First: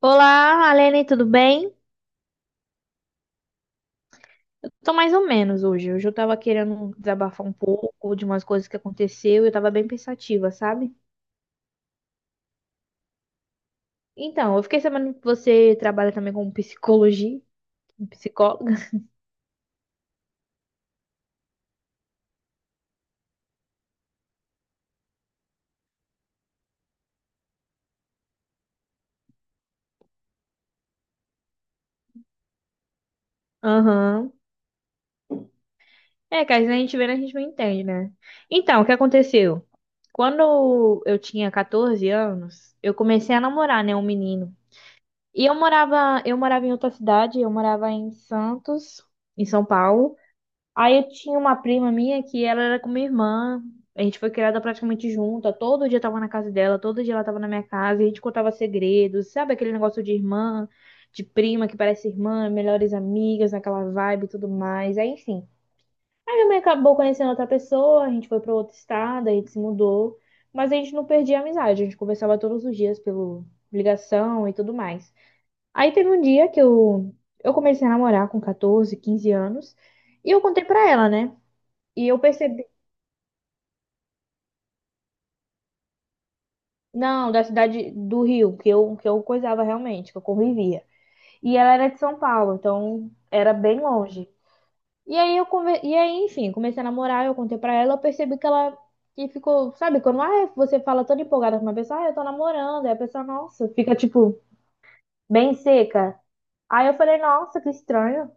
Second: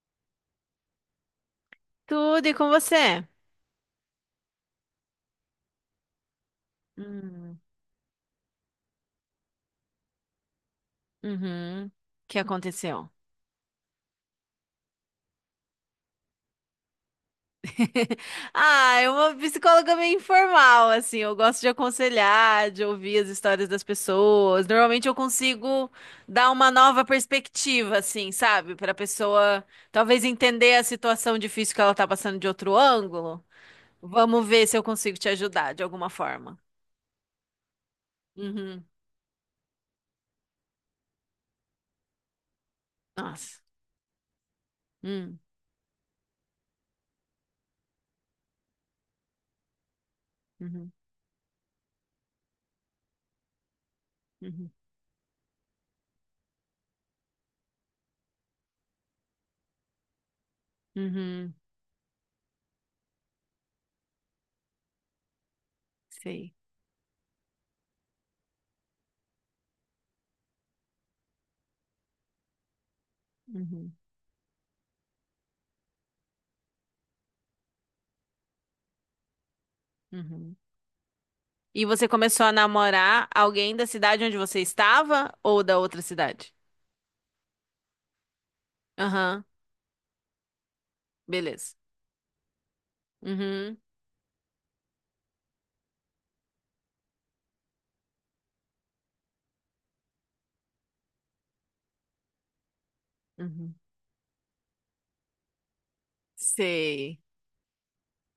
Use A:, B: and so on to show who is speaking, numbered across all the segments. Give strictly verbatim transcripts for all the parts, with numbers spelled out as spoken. A: Olá, Alene, tudo bem?
B: Tudo e com você?
A: Eu tô mais ou menos hoje. Hoje eu tava querendo desabafar um
B: Hum,
A: pouco de umas coisas que aconteceu e eu tava bem pensativa, sabe?
B: Uhum. O que aconteceu?
A: Então, eu fiquei sabendo que você trabalha também com psicologia, com psicóloga.
B: Ah, é uma psicóloga meio informal, assim. Eu gosto de aconselhar, de ouvir as histórias das pessoas. Normalmente eu consigo dar uma nova perspectiva, assim, sabe? Para a pessoa talvez entender a situação difícil que ela tá passando de outro ângulo.
A: Aham.
B: Vamos ver se eu consigo te ajudar de alguma
A: É, que
B: forma.
A: às vezes a gente vê, né, a gente não entende, né? Então,
B: Uhum.
A: o que aconteceu? Quando eu tinha catorze anos, eu comecei a
B: Nossa.
A: namorar, né, um menino.
B: Hum.
A: E eu morava, eu morava em outra cidade, eu morava em Santos, em São Paulo.
B: Uhum.
A: Aí eu tinha uma prima minha que ela era com minha irmã. A gente foi criada
B: Uhum.
A: praticamente junta. Todo dia eu tava na casa dela, todo dia ela tava na minha casa. E a gente contava segredos, sabe aquele negócio de irmã, de
B: Uhum.
A: prima que parece irmã, melhores amigas, aquela vibe e tudo mais. Aí, enfim. Aí minha
B: Sei.
A: mãe acabou conhecendo outra pessoa, a gente foi pra outro estado, a gente se mudou. Mas a gente não perdia a amizade, a gente conversava todos os dias pelo
B: Uhum.
A: ligação e tudo mais. Aí teve um dia que eu, eu comecei a namorar com catorze, quinze anos. E eu
B: Uhum.
A: contei pra ela, né?
B: E
A: E
B: você
A: eu
B: começou a
A: percebi.
B: namorar alguém da cidade onde você estava ou da outra cidade?
A: Não, da cidade do Rio, que eu, que eu
B: Aham,
A: coisava realmente, que eu convivia. E ela
B: beleza.
A: era de São Paulo, então era
B: Uhum,
A: bem longe. E aí eu conver... e aí, enfim, comecei a namorar, eu contei pra ela, eu percebi que ela que ficou, sabe, quando ah, você fala toda empolgada com uma pessoa, ah, eu tô namorando, aí a pessoa, nossa,
B: uhum.
A: fica tipo bem seca. Aí eu
B: Sei.
A: falei, nossa, que estranho,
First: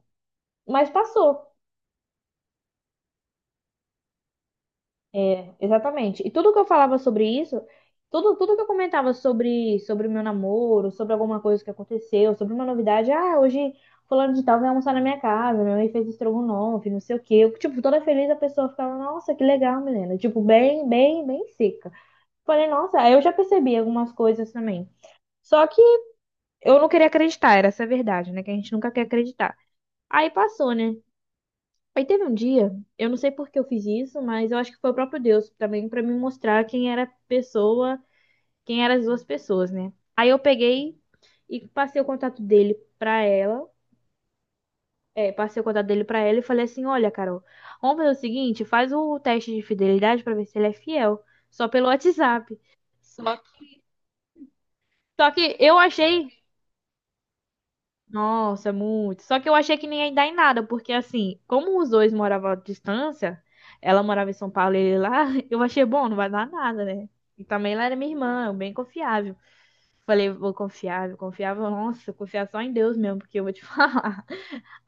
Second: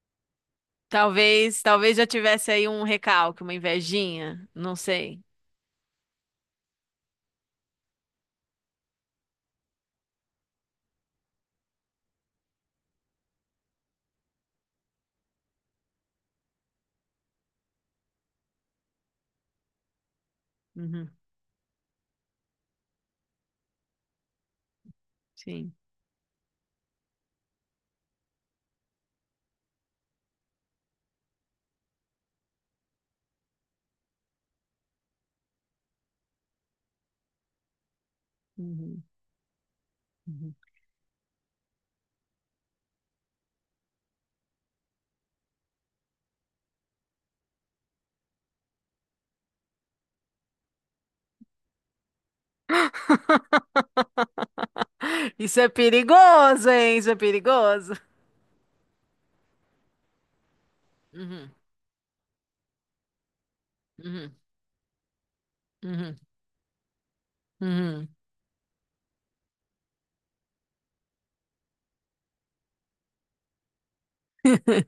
A: mas passou.
B: Talvez, talvez já tivesse aí um recalque, uma invejinha, não sei.
A: Exatamente. E tudo que eu falava sobre isso, tudo, tudo que eu comentava sobre sobre o meu namoro, sobre alguma coisa que aconteceu, sobre uma novidade, ah, hoje fulano de tal vai almoçar na minha casa, minha mãe fez estrogonofe, não sei o quê. Eu, tipo, toda feliz a pessoa ficava, nossa, que legal, menina. Tipo, bem,
B: Uhum,
A: bem, bem seca. Falei, nossa, aí eu já percebi algumas coisas também. Só
B: sim.
A: que eu não queria acreditar, era essa a verdade, né? Que a gente nunca quer acreditar. Aí passou, né? Aí teve um dia, eu não sei por que eu fiz isso, mas eu acho que foi o próprio Deus também pra me mostrar quem era a pessoa, quem eram
B: Uhum,
A: as duas pessoas, né? Aí eu
B: uhum.
A: peguei e passei o contato dele pra ela, é, passei o contato dele pra ela e falei assim: "Olha, Carol, vamos fazer o seguinte, faz o teste de fidelidade pra ver se ele é fiel, só pelo WhatsApp". Só, só que
B: Isso é
A: eu achei.
B: perigoso, hein? Isso é perigoso.
A: Nossa, muito. Só que eu achei que nem ia dar em nada, porque assim,
B: Uhum,
A: como os dois moravam à distância, ela morava em
B: uhum,
A: São Paulo e ele lá, eu achei bom, não
B: uhum,
A: vai dar nada, né? E também ela era
B: uhum.
A: minha irmã, eu bem confiável. Falei, vou confiar, vou confiar, nossa, confiar só em Deus mesmo, porque eu vou te falar.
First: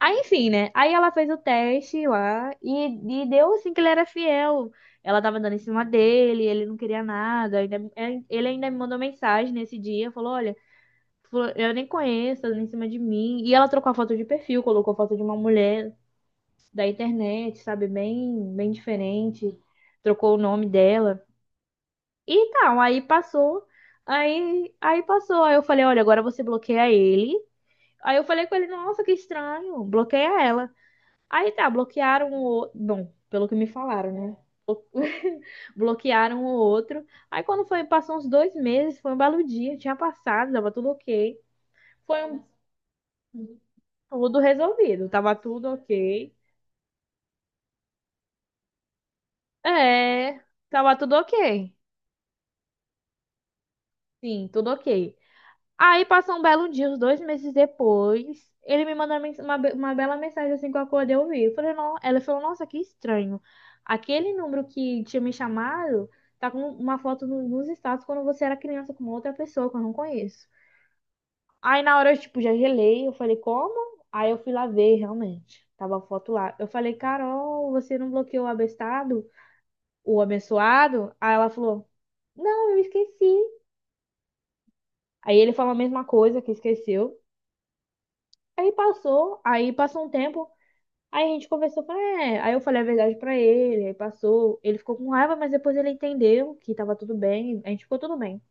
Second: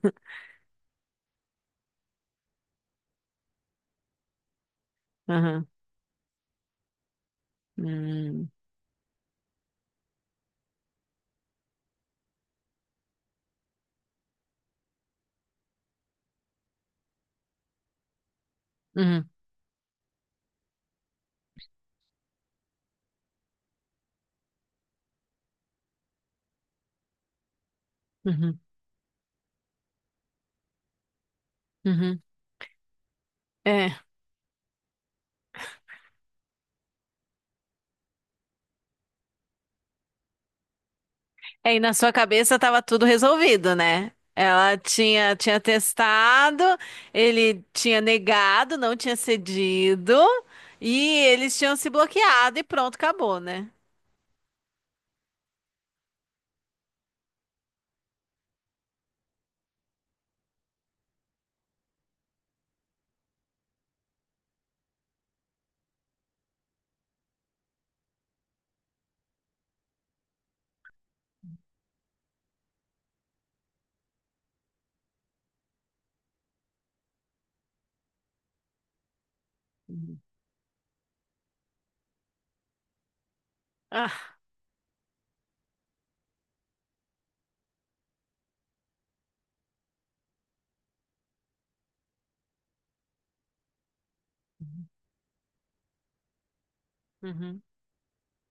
A: Aí, enfim, né? Aí ela fez o teste lá e, e deu assim que ele era fiel. Ela tava dando em
B: Aham,
A: cima dele, ele não queria nada. Ainda- é, ele
B: uhum,
A: ainda me mandou mensagem nesse dia, falou, olha. Falou, eu nem conheço, ela em cima de mim. E ela trocou a foto de perfil, colocou foto de uma mulher da internet, sabe? Bem, bem
B: uhum,
A: diferente. Trocou o nome dela. E tal, aí passou. Aí, aí passou. Aí eu falei, olha, agora você bloqueia ele. Aí eu falei com
B: uhum,
A: ele, nossa, que estranho. Bloqueia ela. Aí tá,
B: uhum.
A: bloquearam o. outro. Bom, pelo que me
B: É.
A: falaram, né? Bloquearam o outro. Aí quando foi, passou uns dois meses, foi um belo dia, tinha passado, tava tudo ok.
B: Aí na sua
A: Foi um
B: cabeça estava tudo resolvido, né?
A: Tudo
B: Ela
A: resolvido,
B: tinha,
A: tava
B: tinha
A: tudo ok.
B: testado, ele tinha negado, não tinha cedido,
A: É,
B: e
A: tava tudo
B: eles
A: ok.
B: tinham se bloqueado e pronto, acabou, né?
A: Sim, tudo ok. Aí passou um belo dia, uns dois meses depois, ele me mandou uma, mens- uma be- uma bela mensagem assim que eu acordei eu vi. Eu falei, não, ela falou, nossa, que estranho. Aquele número que tinha me chamado tá com uma foto no- nos status quando você era criança com outra pessoa que eu não conheço. Aí na hora eu, tipo, já gelei, eu falei, como? Aí eu fui lá ver, realmente. Tava a foto lá. Eu falei, Carol, você não bloqueou o abestado? O
B: Uhum.
A: abençoado, aí ela falou: não, eu esqueci.
B: Ah.
A: Aí ele falou a mesma coisa, que esqueceu. Aí passou, aí passou um tempo, aí a gente conversou, falei, é. Aí eu falei a verdade pra ele, aí passou. Ele ficou com raiva, mas depois ele entendeu que tava tudo bem,
B: Uhum,
A: a gente ficou tudo bem.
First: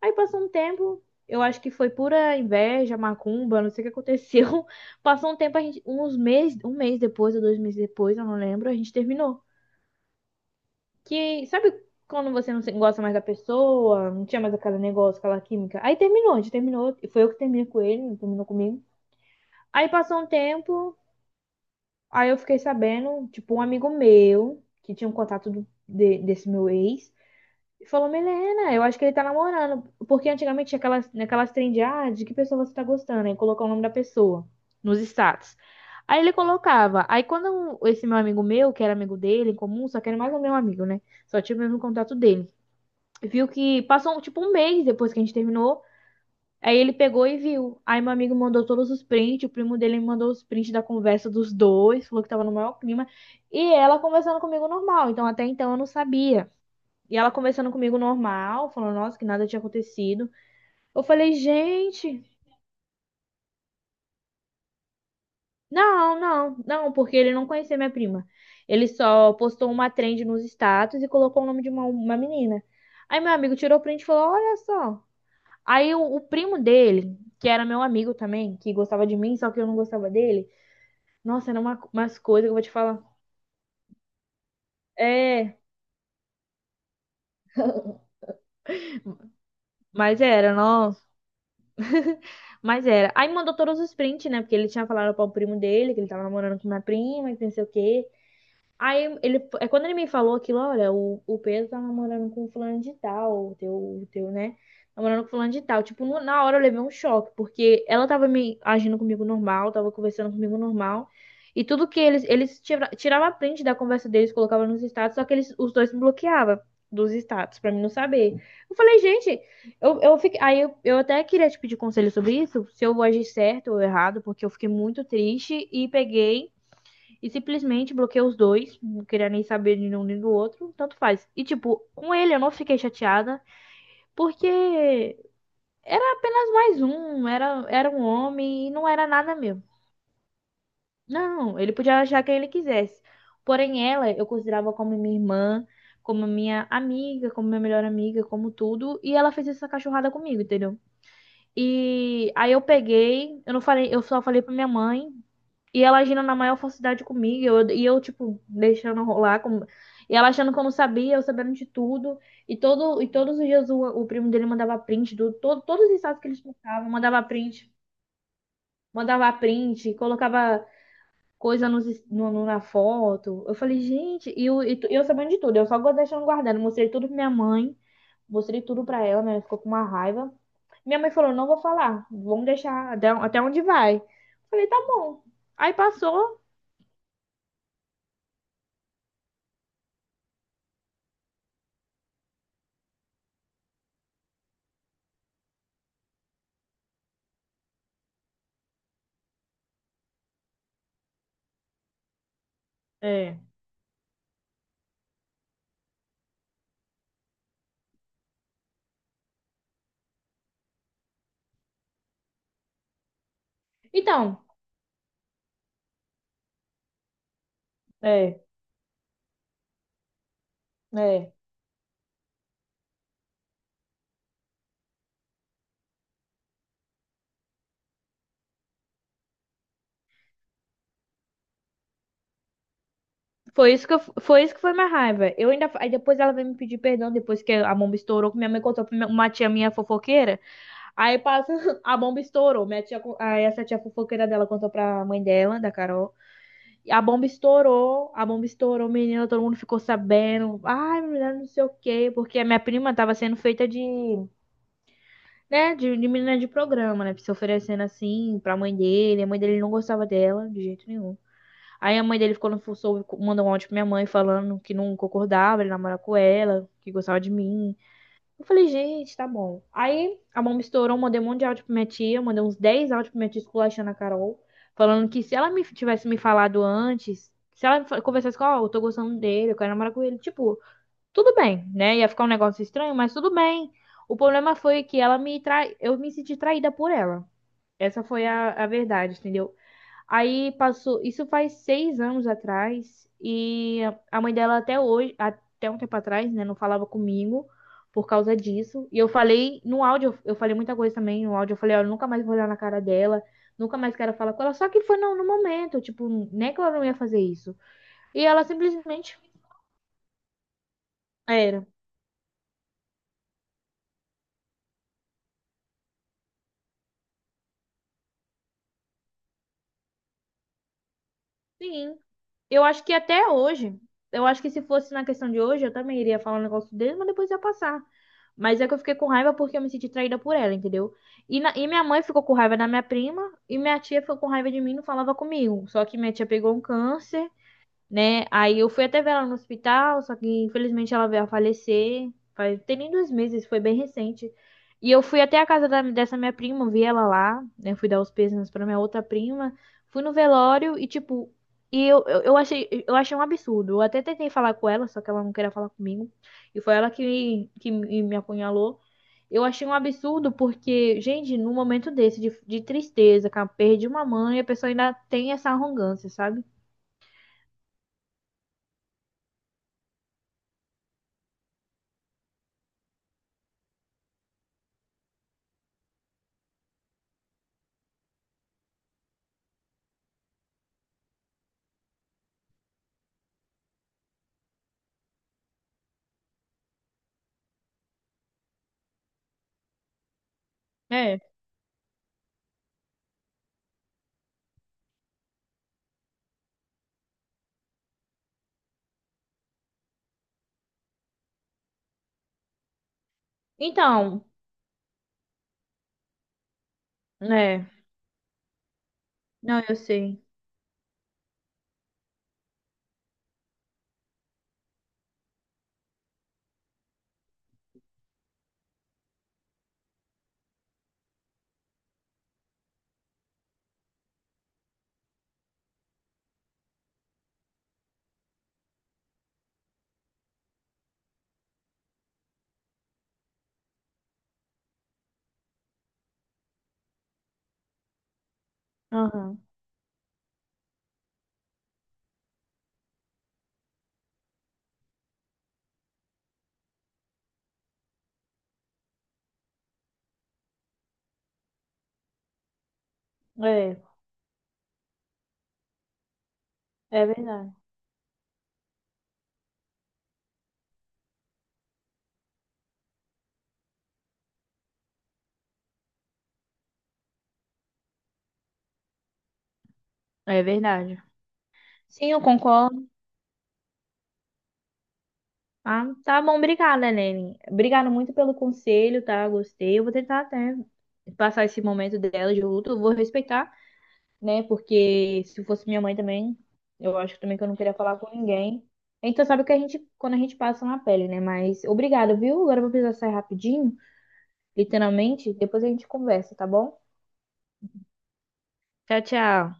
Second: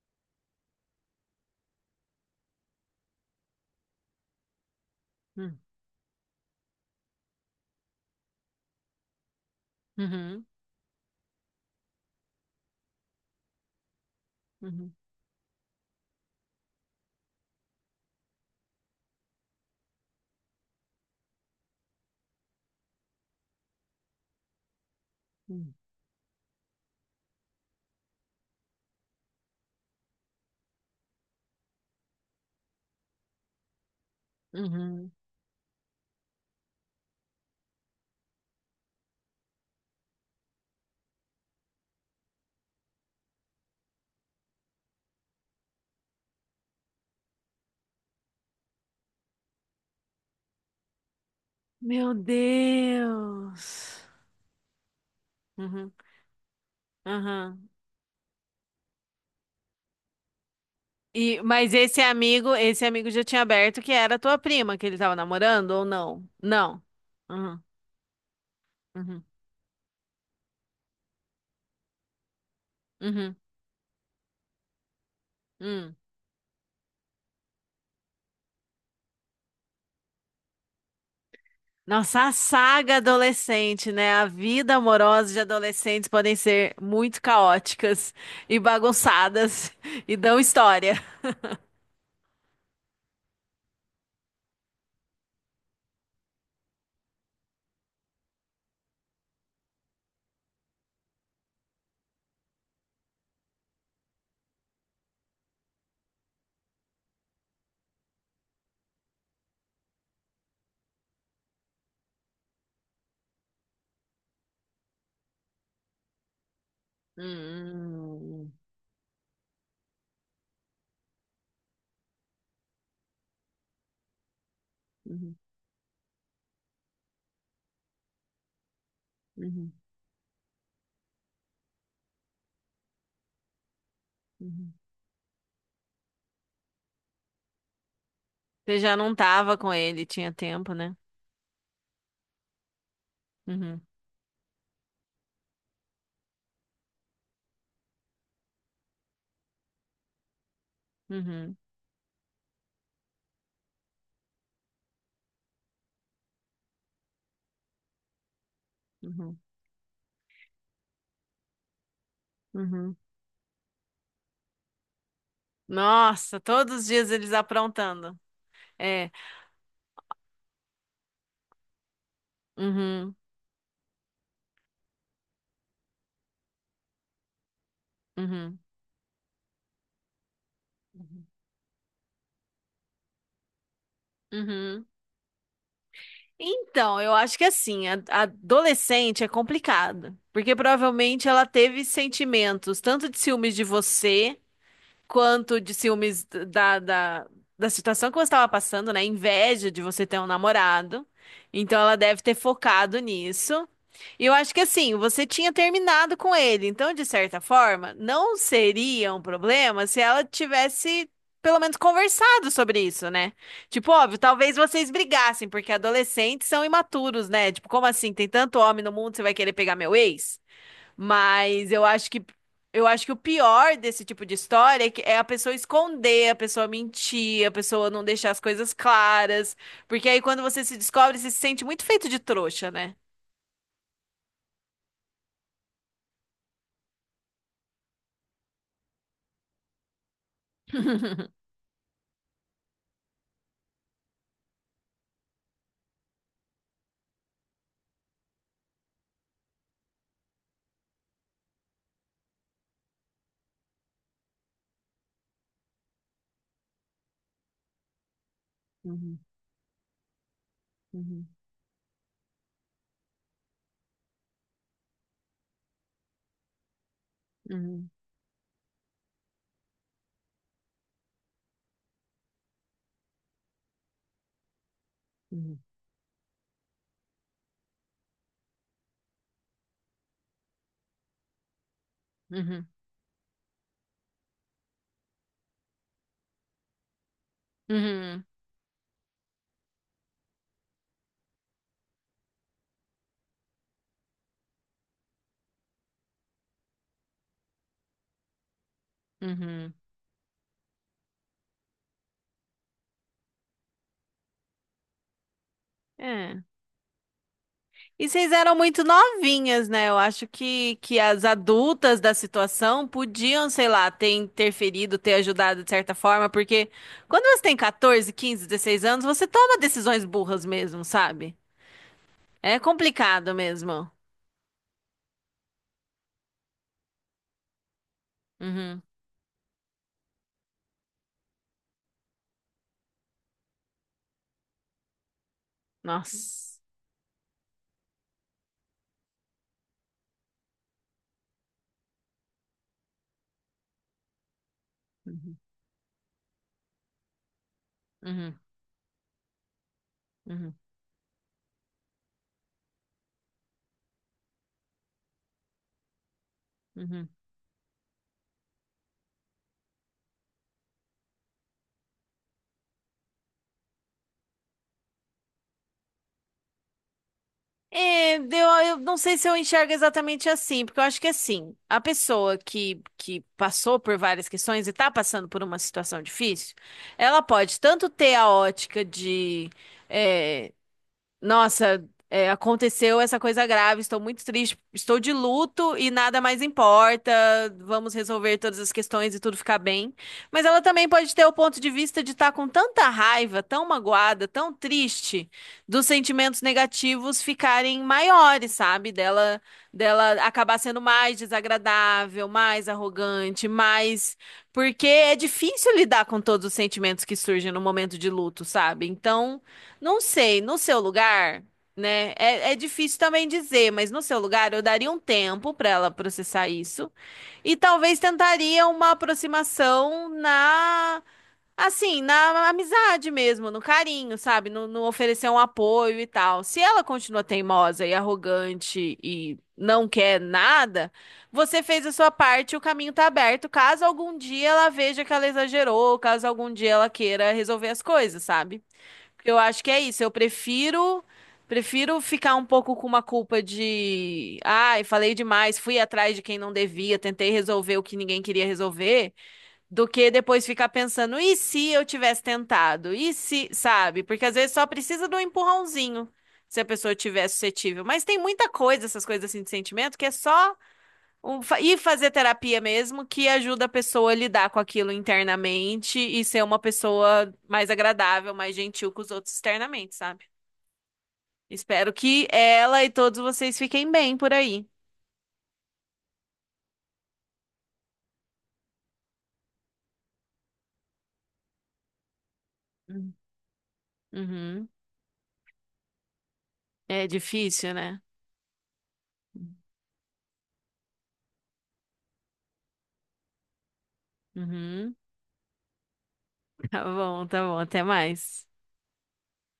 A: Aí passou um tempo, eu acho que foi pura inveja, macumba, não sei o que aconteceu. Passou um tempo,
B: uhum,
A: a gente, uns meses, um mês depois ou dois meses depois, eu não lembro, a gente terminou.
B: uhum,
A: Que, sabe quando você não se- gosta mais da pessoa, não tinha mais aquele
B: uhum,
A: negócio, aquela química? Aí terminou, a gente terminou, e foi eu que terminei com ele, não terminou comigo. Aí passou um tempo, aí eu fiquei sabendo, tipo, um amigo meu, que tinha um contato do-
B: uhum,
A: de- desse meu ex, falou, Milena, eu acho que ele tá namorando, porque antigamente tinha aquelas, aquelas trend, de, ah, de que pessoa você tá gostando, aí colocar o nome da pessoa nos
B: uhum.
A: status. Aí ele colocava. Aí quando esse meu amigo meu, que era amigo dele em comum, só que era mais o meu amigo, né? Só tinha o mesmo contato dele, viu que passou tipo um mês depois que a gente terminou. Aí ele pegou e viu. Aí meu amigo mandou todos os prints, o primo dele me mandou os prints da conversa dos dois,
B: Meu
A: falou que tava no maior clima. E ela
B: Deus.
A: conversando comigo normal, então até então eu não
B: Uhum,
A: sabia. E ela
B: uhum.
A: conversando comigo normal, falando, nossa, que nada tinha acontecido. Eu falei,
B: E, mas esse
A: gente,
B: amigo, esse amigo já tinha aberto que era tua prima que ele tava namorando ou
A: não,
B: não?
A: não,
B: Não.
A: não, porque ele não
B: Uhum,
A: conhecia minha prima. Ele
B: uhum,
A: só postou uma trend nos status e colocou o nome de uma, uma menina. Aí meu
B: uhum,
A: amigo tirou o print e falou, olha só. Aí
B: uhum.
A: o, o primo dele, que era meu amigo também, que gostava de mim, só que eu não gostava dele. Nossa, era uma, umas
B: Nossa, a
A: coisas que eu vou te
B: saga
A: falar.
B: adolescente, né? A vida amorosa de
A: É,
B: adolescentes podem ser muito caóticas e bagunçadas e
A: mas
B: dão
A: era,
B: história.
A: nossa. Mas era. Aí mandou todos os prints, né? Porque ele tinha falado para o primo dele, que ele tava namorando com minha prima, que não sei o quê. Aí ele, é quando ele me falou aquilo, olha, o, o Pedro tá namorando com fulano de tal, o teu, o teu, né? Namorando com fulano de tal. Tipo, no- na hora eu levei um choque, porque ela tava me agindo comigo normal, tava conversando comigo normal. E tudo que eles, eles tira, tirava print da conversa deles, colocava nos status, só que eles, os dois me bloqueavam dos status, pra mim não saber.
B: Hum,
A: Eu falei, gente, eu, eu fiquei, aí eu, eu até queria te pedir conselho sobre isso, se eu agi certo ou errado, porque eu fiquei muito
B: uhum,
A: triste e peguei. E simplesmente bloqueei os dois, não queria nem
B: uhum,
A: saber de um nem do outro, tanto faz. E tipo, com ele eu não fiquei chateada, porque
B: uhum.
A: era apenas mais um, era, era um homem e
B: Você
A: não
B: já
A: era
B: não
A: nada
B: tava
A: meu.
B: com ele, tinha tempo, né?
A: Não, ele podia achar quem ele quisesse.
B: Uhum,
A: Porém, ela eu considerava como minha irmã, como minha amiga, como minha melhor amiga, como tudo, e ela fez essa cachorrada comigo, entendeu?
B: uhum,
A: E aí eu peguei, eu não falei, eu só falei pra minha mãe. E ela agindo na maior falsidade comigo, eu- e eu, tipo, deixando
B: uhum,
A: rolar, como, e ela achando que eu não sabia, eu sabendo de tudo. E,
B: uhum.
A: todo, e todos os dias o, o primo dele mandava print, do, todo, todos os estados que eles
B: Nossa, todos os
A: postavam,
B: dias
A: mandava
B: eles
A: print,
B: aprontando. É.
A: mandava print, colocava coisa nos, es- no- no- na
B: Uhum,
A: foto. Eu falei, gente, e, o- e tu- eu sabendo de tudo, eu só go- deixando guardando. Mostrei tudo pra minha mãe,
B: uhum,
A: mostrei tudo pra ela, né? Ela ficou com uma raiva. Minha mãe falou, não vou falar, vamos deixar até até onde vai. Eu falei, tá
B: uhum.
A: bom. Aí passou.
B: Então, eu acho que assim, a a adolescente é complicado, porque provavelmente ela teve sentimentos tanto de ciúmes de você, quanto de ciúmes da, da, da situação que você estava passando, né? Inveja de você ter um namorado. Então ela deve ter focado
A: É.
B: nisso. E eu acho que assim, você tinha terminado com ele. Então, de certa forma, não seria um problema se ela tivesse. Pelo menos conversado sobre isso, né? Tipo, óbvio,
A: Então,
B: talvez vocês brigassem, porque adolescentes são imaturos, né? Tipo, como assim? Tem
A: é,
B: tanto homem no mundo, você vai querer pegar meu ex?
A: é.
B: Mas eu acho que eu acho que o pior desse tipo de história é que é a pessoa esconder, a pessoa mentir, a pessoa não deixar as coisas claras, porque aí quando você se descobre, você se sente muito feito de trouxa, né?
A: Foi isso que eu, foi isso que foi minha raiva. Eu ainda, aí depois ela veio me pedir perdão depois que a bomba estourou, que minha mãe contou pra minha- uma tia minha fofoqueira. Aí passa, a bomba estourou. Minha tia, co-, aí essa tia fofoqueira dela contou pra mãe dela, da Carol. E a bomba estourou, a bomba estourou, menina, todo mundo ficou sabendo. Ai, menina, não sei o quê, porque a minha prima tava sendo feita de, né, de, de menina de programa, né, se oferecendo assim pra mãe
B: Uhum,
A: dele. A mãe dele não gostava dela de jeito nenhum.
B: uhum,
A: Aí a mãe dele ficou no soube, mandou um áudio pra minha mãe falando que não concordava, ele namorava com ela, que gostava de mim.
B: uhum,
A: Eu falei, gente, tá bom. Aí a mão me estourou, mandei um monte de áudio pra minha tia, mandei uns dez áudios pra minha tia esculachando a Carol, falando que se ela me tivesse me falado antes, se ela conversasse com, ó, oh, eu tô gostando dele, eu quero namorar com ele, tipo, tudo bem, né? Ia ficar um negócio
B: uhum,
A: estranho, mas tudo bem. O problema foi que ela me trai, eu me senti traída por ela. Essa
B: uhum,
A: foi a, a verdade, entendeu? Aí passou, isso faz seis anos atrás, e a mãe dela até hoje, até um tempo atrás, né, não falava comigo por causa disso. E eu
B: uhum,
A: falei
B: uhum.
A: no áudio, eu falei muita coisa também no áudio, eu falei, olha, eu nunca mais vou olhar na cara dela, nunca mais quero falar com ela. Só que foi no, no momento, tipo,
B: É.
A: nem que ela não ia fazer isso.
B: E
A: E
B: vocês
A: ela
B: eram muito
A: simplesmente
B: novinhas, né? Eu acho que, que as
A: era.
B: adultas da situação podiam, sei lá, ter interferido, ter ajudado de certa forma, porque quando você tem catorze, quinze, dezesseis anos, você toma decisões burras mesmo, sabe?
A: Sim,
B: É
A: eu acho que até
B: complicado
A: hoje,
B: mesmo.
A: eu acho que se fosse na questão de hoje, eu também iria falar um negócio dele, mas depois ia passar. Mas é que eu
B: Uhum.
A: fiquei com raiva porque eu me senti traída por ela, entendeu? E, na- e minha mãe ficou com raiva da minha prima, e minha tia ficou com raiva de mim e não falava comigo. Só que minha tia pegou
B: Nossa.
A: um câncer, né? Aí eu fui até ver ela no hospital, só que infelizmente ela veio a falecer. Faz, tem nem dois meses, foi bem recente. E eu fui
B: Uhum.
A: até a casa da- dessa minha prima, vi ela lá, né? Fui dar os
B: Uhum.
A: pêsames pra minha outra prima. Fui no
B: Uhum.
A: velório e, tipo, e eu, eu, eu achei, eu achei um absurdo. Eu até tentei falar com ela, só que ela não queria falar comigo. E foi ela
B: Uhum.
A: que, que me me apunhalou. Eu achei um absurdo porque, gente, num momento desse de, de, tristeza, com a perda de uma mãe, a pessoa ainda tem essa arrogância, sabe?
B: É, eu, eu não sei se eu enxergo exatamente assim, porque eu acho que assim, a pessoa que, que passou por várias questões e tá passando por uma situação difícil, ela pode tanto ter a ótica de, eh, nossa, é, aconteceu essa coisa grave, estou muito triste, estou de luto e nada mais importa. Vamos resolver todas as questões e tudo ficar bem. Mas ela também pode ter o ponto de vista de estar com tanta raiva, tão magoada, tão triste, dos sentimentos negativos ficarem maiores, sabe? Dela, dela acabar sendo mais desagradável, mais arrogante, mais.
A: Então,
B: Porque é difícil lidar com todos os sentimentos que surgem no
A: é.
B: momento de luto, sabe? Então.
A: Não, eu
B: Não
A: sei.
B: sei, no seu lugar, né? É, é difícil também dizer, mas no seu lugar eu daria um tempo para ela processar isso e talvez tentaria uma aproximação na, assim, na amizade mesmo, no carinho, sabe? No, no oferecer um apoio e tal. Se ela continua teimosa e arrogante e não quer nada, você fez a sua parte, o caminho tá aberto, caso algum dia ela veja que ela exagerou, caso algum dia ela queira resolver as coisas, sabe? Porque eu
A: Aham.
B: acho que é isso. Eu prefiro prefiro ficar um pouco com uma culpa de, ai, falei demais, fui atrás de quem não devia, tentei resolver o que ninguém queria resolver, do que depois ficar pensando, e se eu tivesse tentado? E se,
A: É,
B: sabe? Porque às vezes só precisa de um empurrãozinho, se a pessoa
A: é
B: tiver
A: verdade.
B: suscetível. Mas tem muita coisa, essas coisas assim de sentimento, que é só um, fa- e fazer terapia mesmo, que ajuda a pessoa a lidar com aquilo internamente e ser uma pessoa mais agradável, mais gentil com os outros externamente, sabe?
A: É verdade.
B: Espero
A: Sim, eu
B: que ela
A: concordo.
B: e todos vocês fiquem bem por aí.
A: Ah, tá bom, obrigada, Helene. Obrigada muito pelo conselho, tá? Gostei. Eu vou tentar até passar esse momento dela de luto. Eu vou
B: Hum.
A: respeitar, né?
B: Uhum.
A: Porque se fosse minha mãe também, eu
B: É
A: acho que também que eu não
B: difícil,
A: queria falar
B: né?
A: com ninguém. Então, sabe que a gente, quando a gente passa na pele, né? Mas obrigada, viu? Agora eu vou precisar sair rapidinho,
B: Uhum.
A: literalmente. Depois a gente conversa, tá bom?
B: Tá bom, tá bom. Até mais.
A: Tchau, tchau.